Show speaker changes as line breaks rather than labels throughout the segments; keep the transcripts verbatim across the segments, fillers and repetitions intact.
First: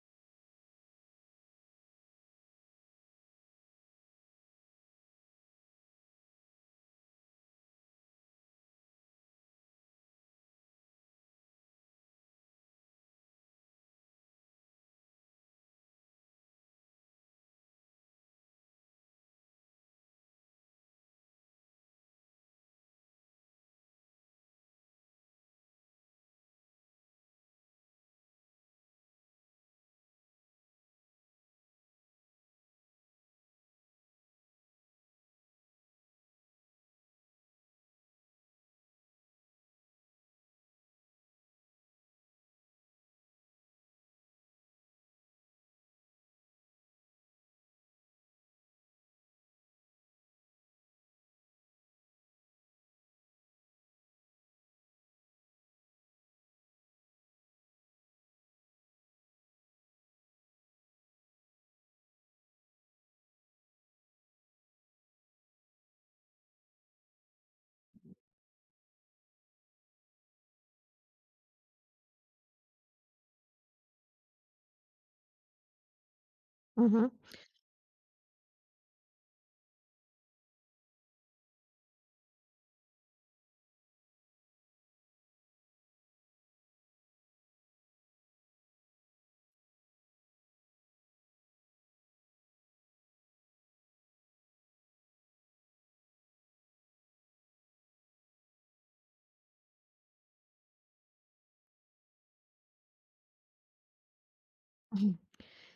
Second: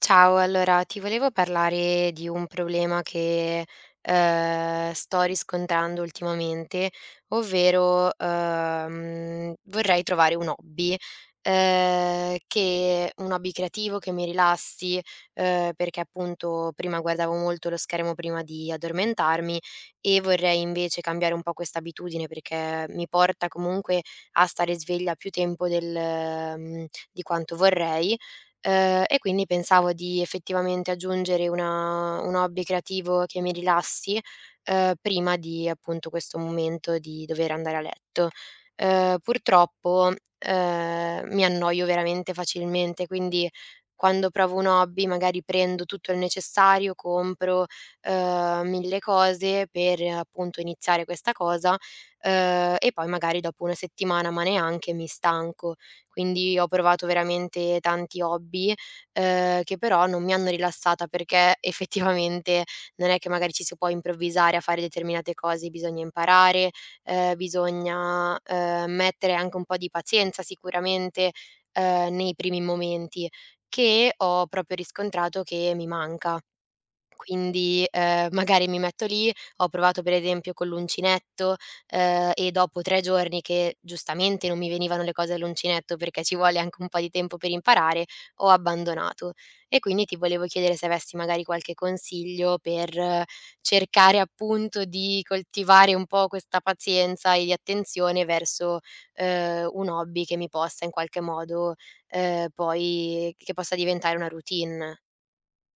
Ciao, allora ti volevo parlare di un problema che, ehm, sto riscontrando ultimamente, ovvero, ehm, vorrei trovare un hobby, ehm, che un hobby creativo che mi rilassi, ehm, perché appunto prima guardavo molto lo schermo prima di addormentarmi e vorrei invece cambiare un po' questa abitudine perché mi porta comunque a stare sveglia più tempo del mhmm, di quanto vorrei. Ehm, e quindi pensavo di effettivamente aggiungere una un hobby creativo che mi rilassi, ehm, prima di appunto questo momento di dover andare a letto. Ehm, purtroppo, ehm, mi annoio veramente facilmente, quindi quando provo un hobby magari prendo tutto il necessario, compro, ehm, mille cose per eh, appunto iniziare questa cosa, ehm, e poi magari dopo una settimana, ma neanche, mi stanco. Quindi ho provato veramente tanti hobby, ehm, che però non mi hanno rilassata perché effettivamente non è che magari ci si può improvvisare a fare determinate cose, bisogna imparare, ehm, bisogna, ehm, mettere anche un po' di pazienza sicuramente, ehm, nei primi momenti, che ho proprio riscontrato che mi manca.
Mh-mh.
Quindi, ehm, magari mi metto lì, ho provato per esempio con l'uncinetto, ehm, e dopo tre giorni che giustamente non mi venivano le cose all'uncinetto, perché ci vuole anche un po' di tempo per imparare, ho abbandonato. E quindi ti volevo chiedere se avessi magari qualche consiglio per eh, cercare appunto di coltivare un po' questa pazienza e di attenzione verso, ehm, un hobby che mi possa in qualche modo, ehm, poi che possa diventare una routine.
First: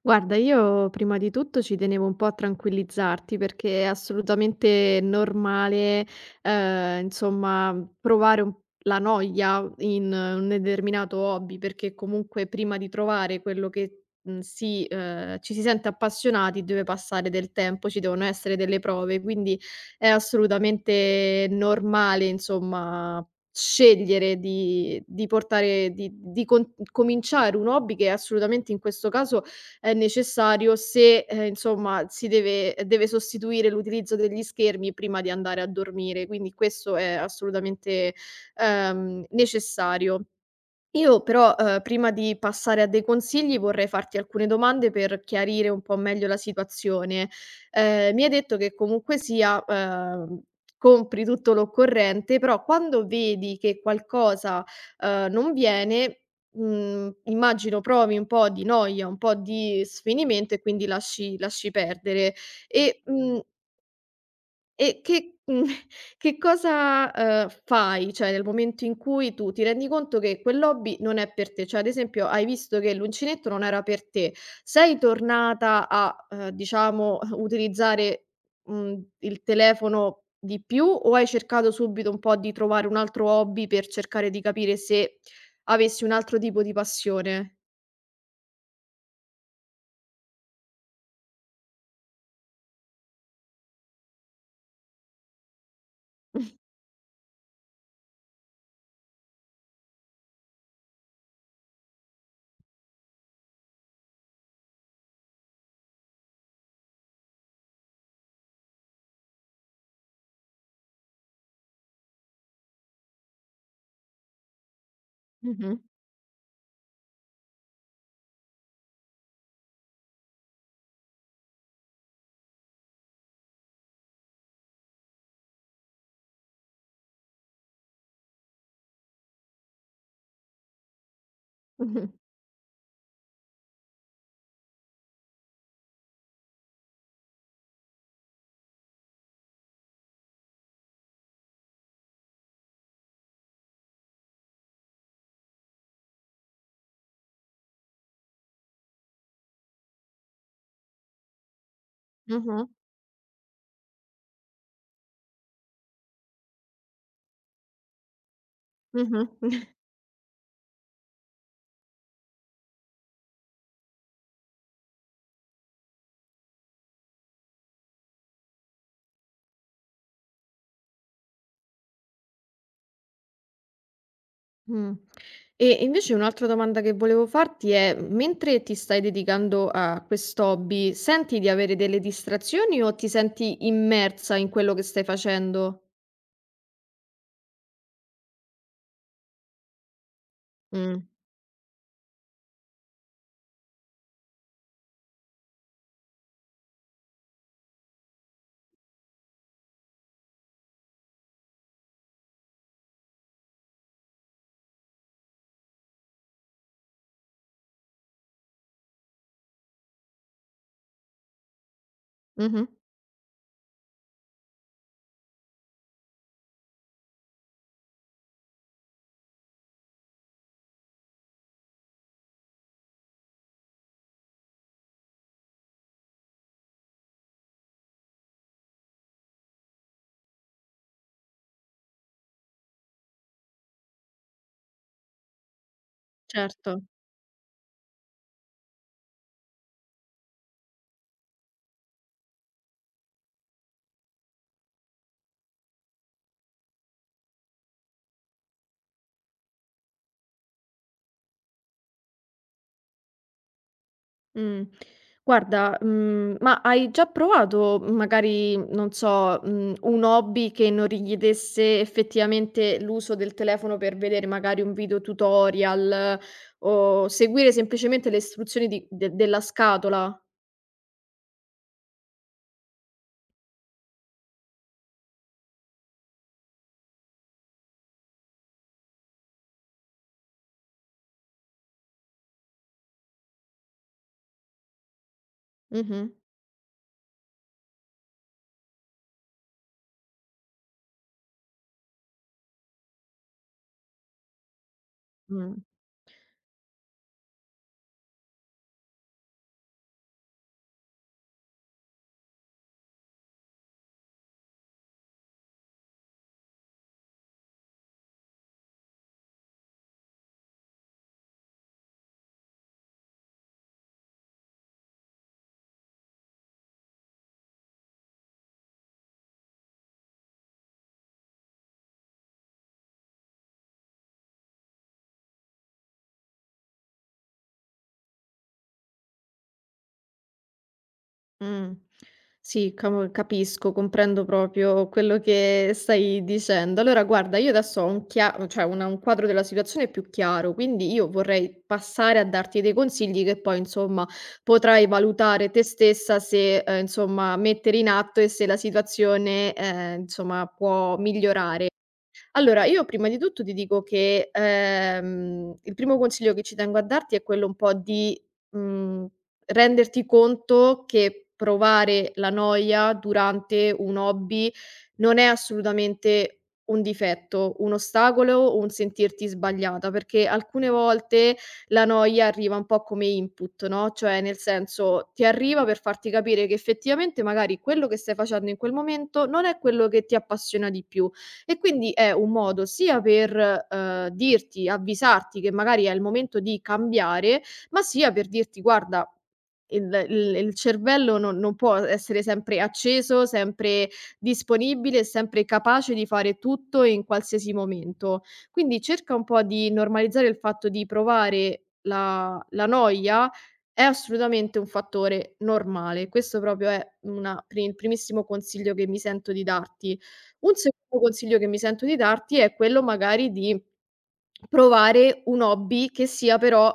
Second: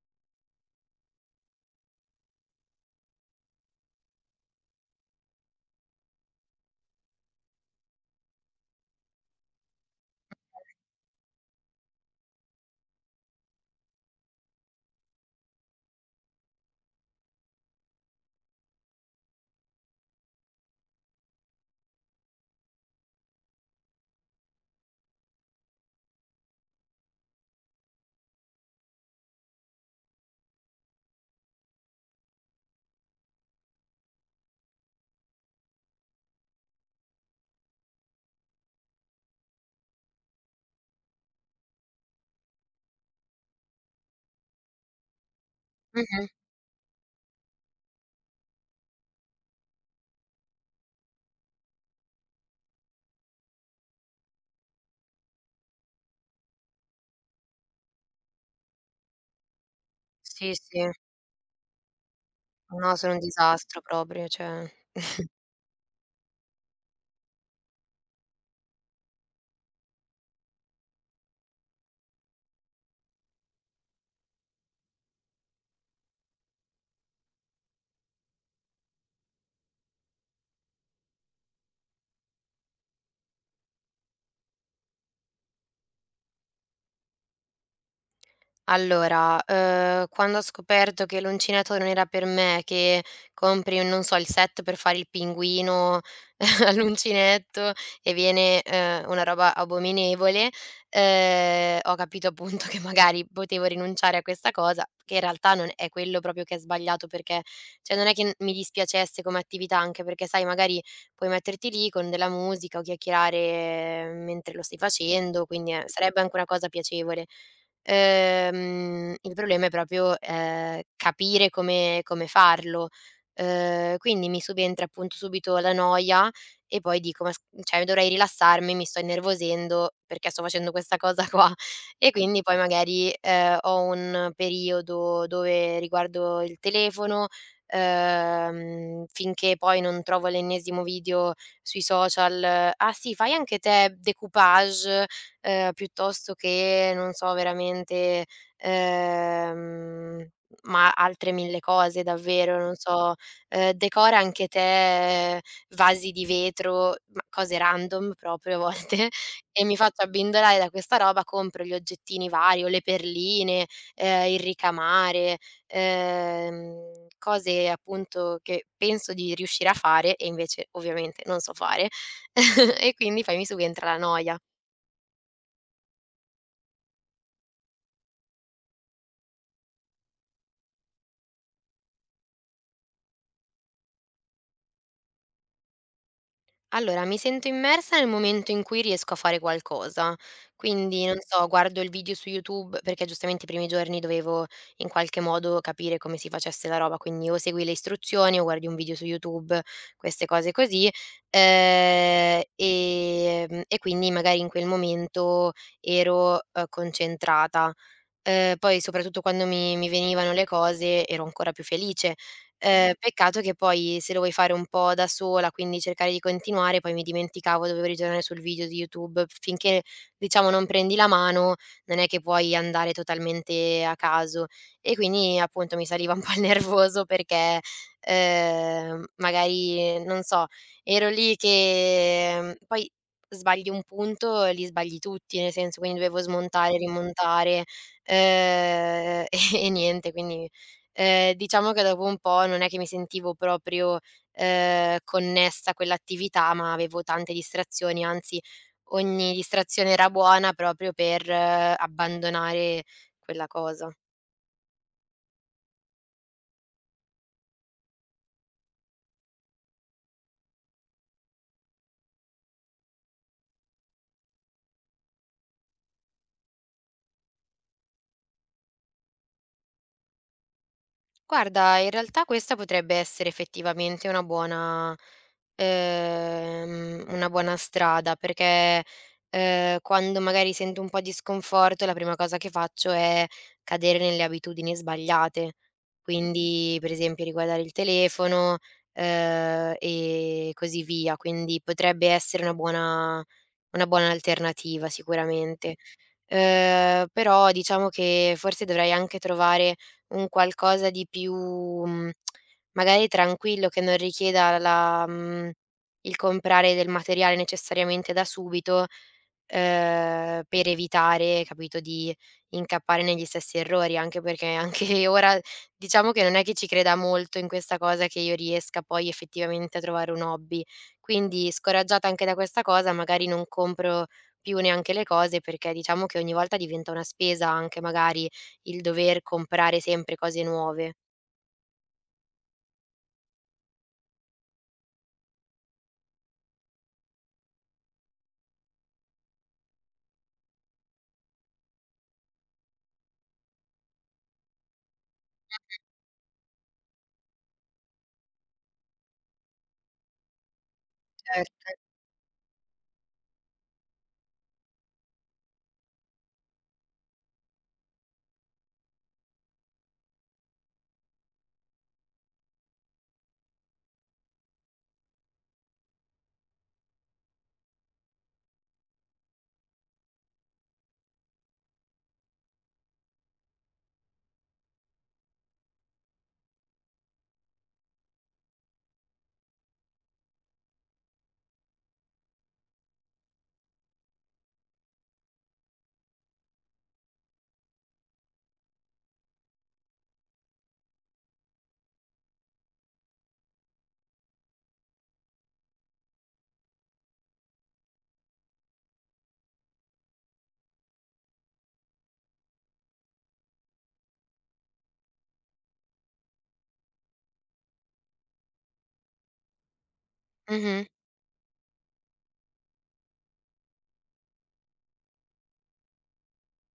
Guarda, io prima di tutto ci tenevo un po' a tranquillizzarti perché è assolutamente normale, ehm, insomma, provare un la noia in eh, un determinato hobby, perché comunque prima di trovare quello che, mhmm, si ehm, ci si sente appassionati deve passare del tempo, ci devono essere delle prove, quindi è assolutamente normale, insomma. Scegliere di di portare di di con Cominciare un hobby che assolutamente in questo caso è necessario se, ehm, insomma si deve deve sostituire l'utilizzo degli schermi prima di andare a dormire, quindi questo è assolutamente, ehm, necessario. Io però, uhm, prima di passare a dei consigli vorrei farti alcune domande per chiarire un po'
Mh-mh.
meglio la situazione. Ehm, mi hai detto che comunque sia, uhm, compri tutto l'occorrente, però quando vedi che qualcosa, uhm, non viene, mhmm, immagino provi un po' di noia, un po' di
Sì,
sfinimento e
sì.
quindi lasci lasci perdere.
No,
E,
sono un
mhmm
disastro proprio, cioè.
e che mhmm, che cosa, uhm, fai? Cioè, nel momento in cui tu ti rendi conto che quell'hobby non è per te, cioè ad esempio hai visto che l'uncinetto non era per te, sei tornata a, uhm, diciamo utilizzare, mhmm, il telefono di più o hai cercato subito un po' di trovare un altro hobby per cercare di capire se avessi un altro tipo di passione?
Allora, uhm, quando ho scoperto che l'uncinetto non era per me, che compri un, non so, il set per fare il pinguino
Mh.
all'uncinetto e viene, uhm, una roba abominevole, uhm, ho capito appunto che magari potevo rinunciare a questa cosa, che in realtà non è quello proprio che è sbagliato perché cioè non è che n mi dispiacesse come attività, anche perché sai magari puoi metterti lì con della musica o chiacchierare uhm, mentre lo stai facendo, quindi,
Mh-mh.
ehm, sarebbe anche una cosa piacevole. Ehm, il problema è proprio, ehm, capire come come farlo. Ehm, quindi mi subentra appunto subito la noia e poi dico: "Ma s cioè dovrei rilassarmi, mi sto innervosendo perché sto facendo questa cosa qua".
Mh-mh.
E quindi poi magari, ehm, ho un periodo dove riguardo il telefono, ehm, finché poi non trovo l'ennesimo video sui social: "Ah sì, fai anche te decoupage?" ehm, piuttosto che, non so, veramente, ehm, ma altre mille cose davvero,
Mh-mh.
non so, ehm, decora anche te vasi di vetro, ma cose random proprio a volte, e
Mh-mh.
mi faccio abbindolare da questa roba, compro gli oggettini vari o le perline, ehm, il ricamare, ehm, cose appunto che penso di riuscire a fare e invece ovviamente non so fare e quindi poi mi subentra la noia.
Mh. E invece un'altra domanda che volevo farti è: mentre ti stai dedicando a quest'hobby, senti di avere delle distrazioni o ti senti immersa in quello che stai facendo?
Allora, mi sento immersa nel momento in cui riesco a fare qualcosa.
Mh.
Quindi, non so, guardo il video su YouTube perché giustamente i primi giorni dovevo in qualche modo capire come si facesse la roba, quindi o segui le istruzioni o guardi un video su YouTube, queste cose così. Ehm, ehm, e quindi magari in quel momento ero, uhm, concentrata. Ehm, poi soprattutto quando mi mi venivano le cose ero ancora più felice.
Mh-mh.
Ehm, peccato che poi se lo vuoi fare un po' da sola, quindi cercare di continuare, poi mi dimenticavo, dovevo ritornare sul video di YouTube. Finché, diciamo, non prendi la mano, non è che puoi andare totalmente a caso. E quindi, appunto, mi saliva un po' il nervoso perché, ehm, magari, non so, ero lì che mhmm, poi sbagli un punto e li sbagli tutti, nel senso, quindi dovevo
Certo.
smontare, rimontare. Ehm, e niente, quindi, ehm, diciamo che dopo un po' non è che mi sentivo proprio, ehm, connessa a quell'attività, ma avevo tante distrazioni, anzi ogni distrazione era buona proprio per eh, abbandonare quella cosa.
Mh. Guarda, mhmm, ma hai già provato magari, non so, mhmm, un hobby che non richiedesse effettivamente l'uso del telefono per vedere magari un video tutorial o seguire semplicemente le istruzioni di de della scatola?
Guarda, in realtà questa potrebbe essere effettivamente una buona ehm, una buona strada, perché, ehm, quando magari sento un po' di sconforto, la prima cosa che faccio è cadere nelle abitudini sbagliate.
Mh-mh.
Quindi, per esempio, riguardare il telefono, ehm, e così via. Quindi potrebbe essere una buona una buona alternativa
Mh.
sicuramente. Ehm, però diciamo che forse dovrei anche trovare un qualcosa di più, mhmm, magari tranquillo che non richieda la mhmm, il comprare del materiale necessariamente da subito, ehm, per evitare, capito, di incappare negli stessi errori, anche perché anche ora diciamo che non è che ci creda molto in questa cosa che io riesca poi effettivamente a trovare un hobby. Quindi, scoraggiata anche da questa cosa, magari non compro più neanche le cose, perché diciamo che ogni volta diventa una spesa anche magari il dover comprare sempre cose nuove.
Mh. Sì, camo capisco, comprendo proprio quello che stai dicendo. Allora guarda, io adesso ho un chia cioè una un quadro della situazione più chiaro, quindi io vorrei passare a darti dei consigli che poi, insomma, potrai valutare te stessa se, ehm, insomma, mettere in atto e se la situazione, ehm, insomma, può migliorare.
Certo.
Allora, io prima di tutto ti dico che, ehm, il primo consiglio che ci tengo a darti è quello un po' di, mhmm, renderti conto che provare la noia durante un hobby non è assolutamente un difetto, un ostacolo o un sentirti sbagliata, perché alcune volte la noia arriva un po' come input, no, cioè nel senso ti arriva per farti capire che effettivamente magari quello che stai facendo in quel momento non è quello che ti appassiona di più e quindi è un modo sia per, uhm, dirti, avvisarti che magari è il momento di cambiare, ma sia per dirti: "Guarda, il il il cervello non non può essere sempre acceso, sempre disponibile e sempre capace di fare tutto in qualsiasi momento". Quindi cerca un po' di normalizzare il fatto di provare la la noia è assolutamente un fattore normale. Questo proprio è una pri il primissimo consiglio che mi sento di darti. Un
Mh-mh.
secondo consiglio che mi sento di darti è quello magari di provare un hobby che sia però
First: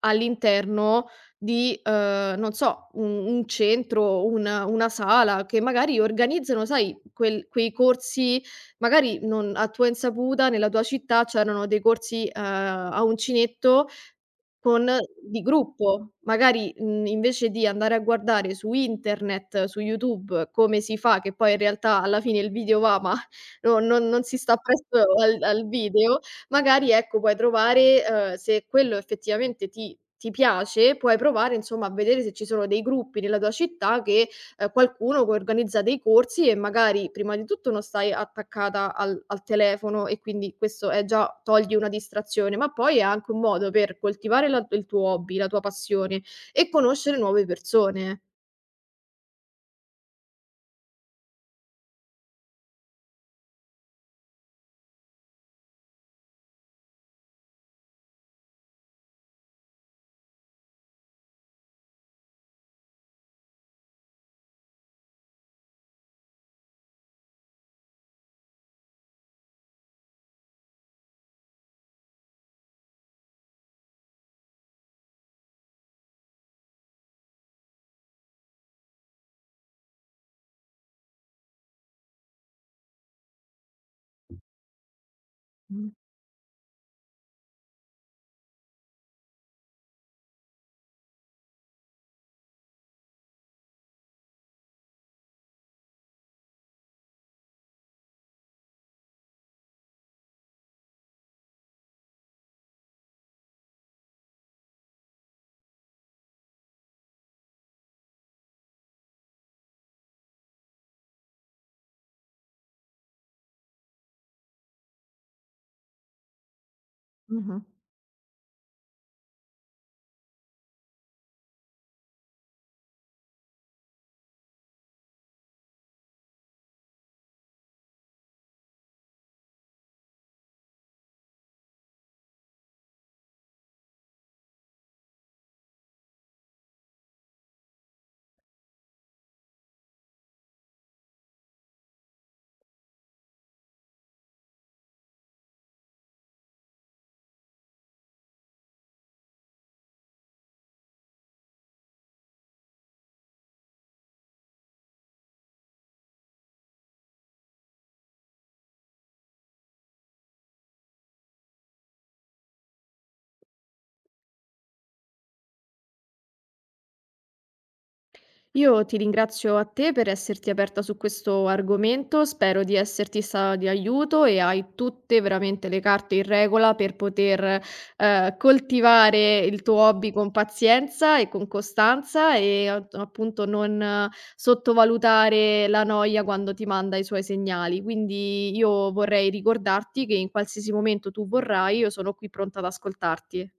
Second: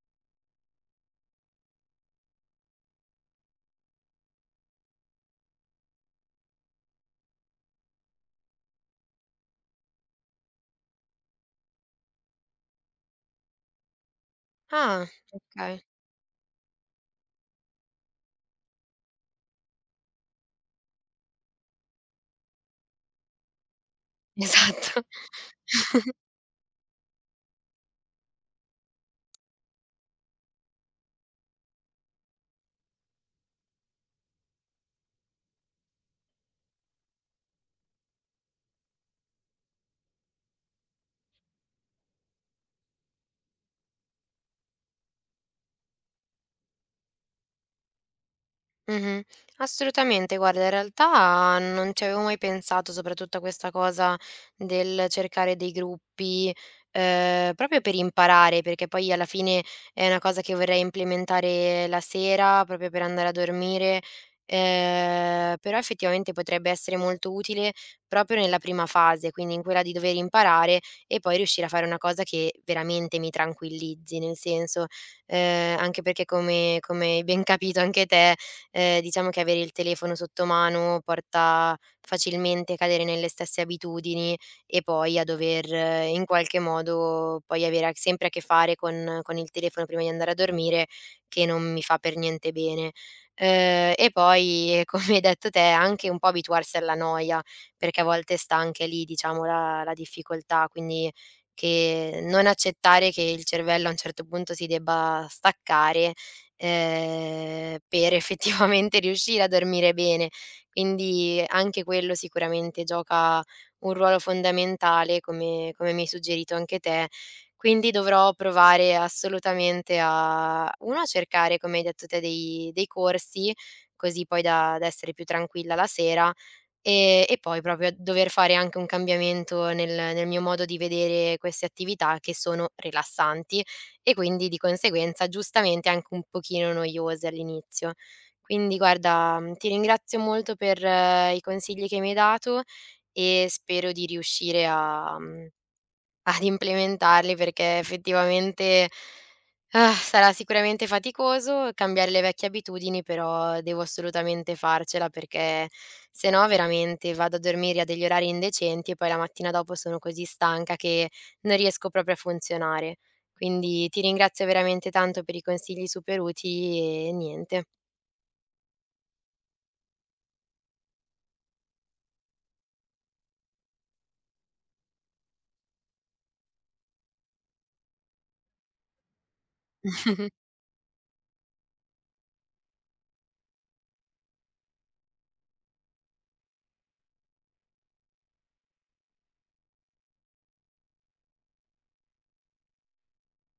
all'interno di, ehm, non so, un un centro, un una sala, che magari organizzano, sai, quel quei corsi magari non a tua insaputa, nella tua città c'erano dei corsi, ehm, a uncinetto con eh,
Ah,
di
okay.
gruppo, magari, mhmm, invece di andare a guardare su internet, su YouTube come si fa, che poi in realtà alla fine il video va, ma no non non si sta presto
Esatto.
al al video, magari ecco puoi trovare, uhm, se quello effettivamente ti ti piace, puoi provare insomma a vedere se ci sono dei gruppi nella tua città che ehm, qualcuno che organizza dei corsi e magari prima di tutto non stai attaccata al al telefono e quindi questo è già togli una distrazione, ma poi è anche un modo per coltivare la il tuo hobby, la tua passione e conoscere nuove persone.
Mh-mh. Assolutamente, guarda, in realtà non ci avevo mai pensato, soprattutto a questa cosa del cercare dei gruppi, ehm, proprio per imparare, perché poi alla fine è una cosa che vorrei implementare la sera, proprio per andare a dormire, ehm, però effettivamente potrebbe essere molto utile proprio nella prima fase, quindi in quella di dover imparare e poi riuscire a fare una cosa che veramente mi tranquillizzi, nel senso, ehm, anche perché come come hai ben capito anche te, ehm, diciamo che avere il telefono sotto mano porta facilmente a cadere nelle stesse abitudini e poi a dover
Mh,
eh, in qualche modo poi avere a sempre a che fare con con il telefono prima di andare a dormire, che non mi fa per niente bene. Ehm, e poi, eh, come hai detto te, anche un po' abituarsi alla noia, perché a volte sta anche lì, diciamo, la la difficoltà, quindi che non accettare che il cervello a un certo punto si debba staccare ehm, per effettivamente riuscire a dormire bene. Quindi anche quello sicuramente gioca un ruolo fondamentale, come come mi hai suggerito anche te.
mh-mh.
Quindi dovrò provare assolutamente a uno a cercare, come hai detto te, dei dei corsi, così poi da da essere più tranquilla la sera. Ehm, e poi proprio dover fare anche un cambiamento nel nel mio modo di vedere queste attività che sono rilassanti e quindi di conseguenza giustamente anche un pochino noiose all'inizio. Quindi guarda, mhmm, ti ringrazio molto per eh, i consigli che mi hai dato e spero di riuscire a mhmm ad implementarli perché effettivamente, ah, sarà sicuramente faticoso cambiare le vecchie abitudini, però devo assolutamente farcela perché se no veramente vado a dormire a degli orari indecenti e poi la mattina dopo sono così stanca che non riesco proprio a funzionare. Quindi ti ringrazio veramente tanto per i consigli super utili e niente.
Io ti ringrazio a te per esserti aperta su questo argomento, spero di esserti stata di aiuto e hai tutte veramente le carte in regola per poter, ehm, coltivare il tuo hobby con pazienza e con costanza e a appunto non eh, sottovalutare la noia quando ti manda i suoi segnali. Quindi io vorrei ricordarti che in qualsiasi momento tu vorrai, io sono qui pronta ad ascoltarti.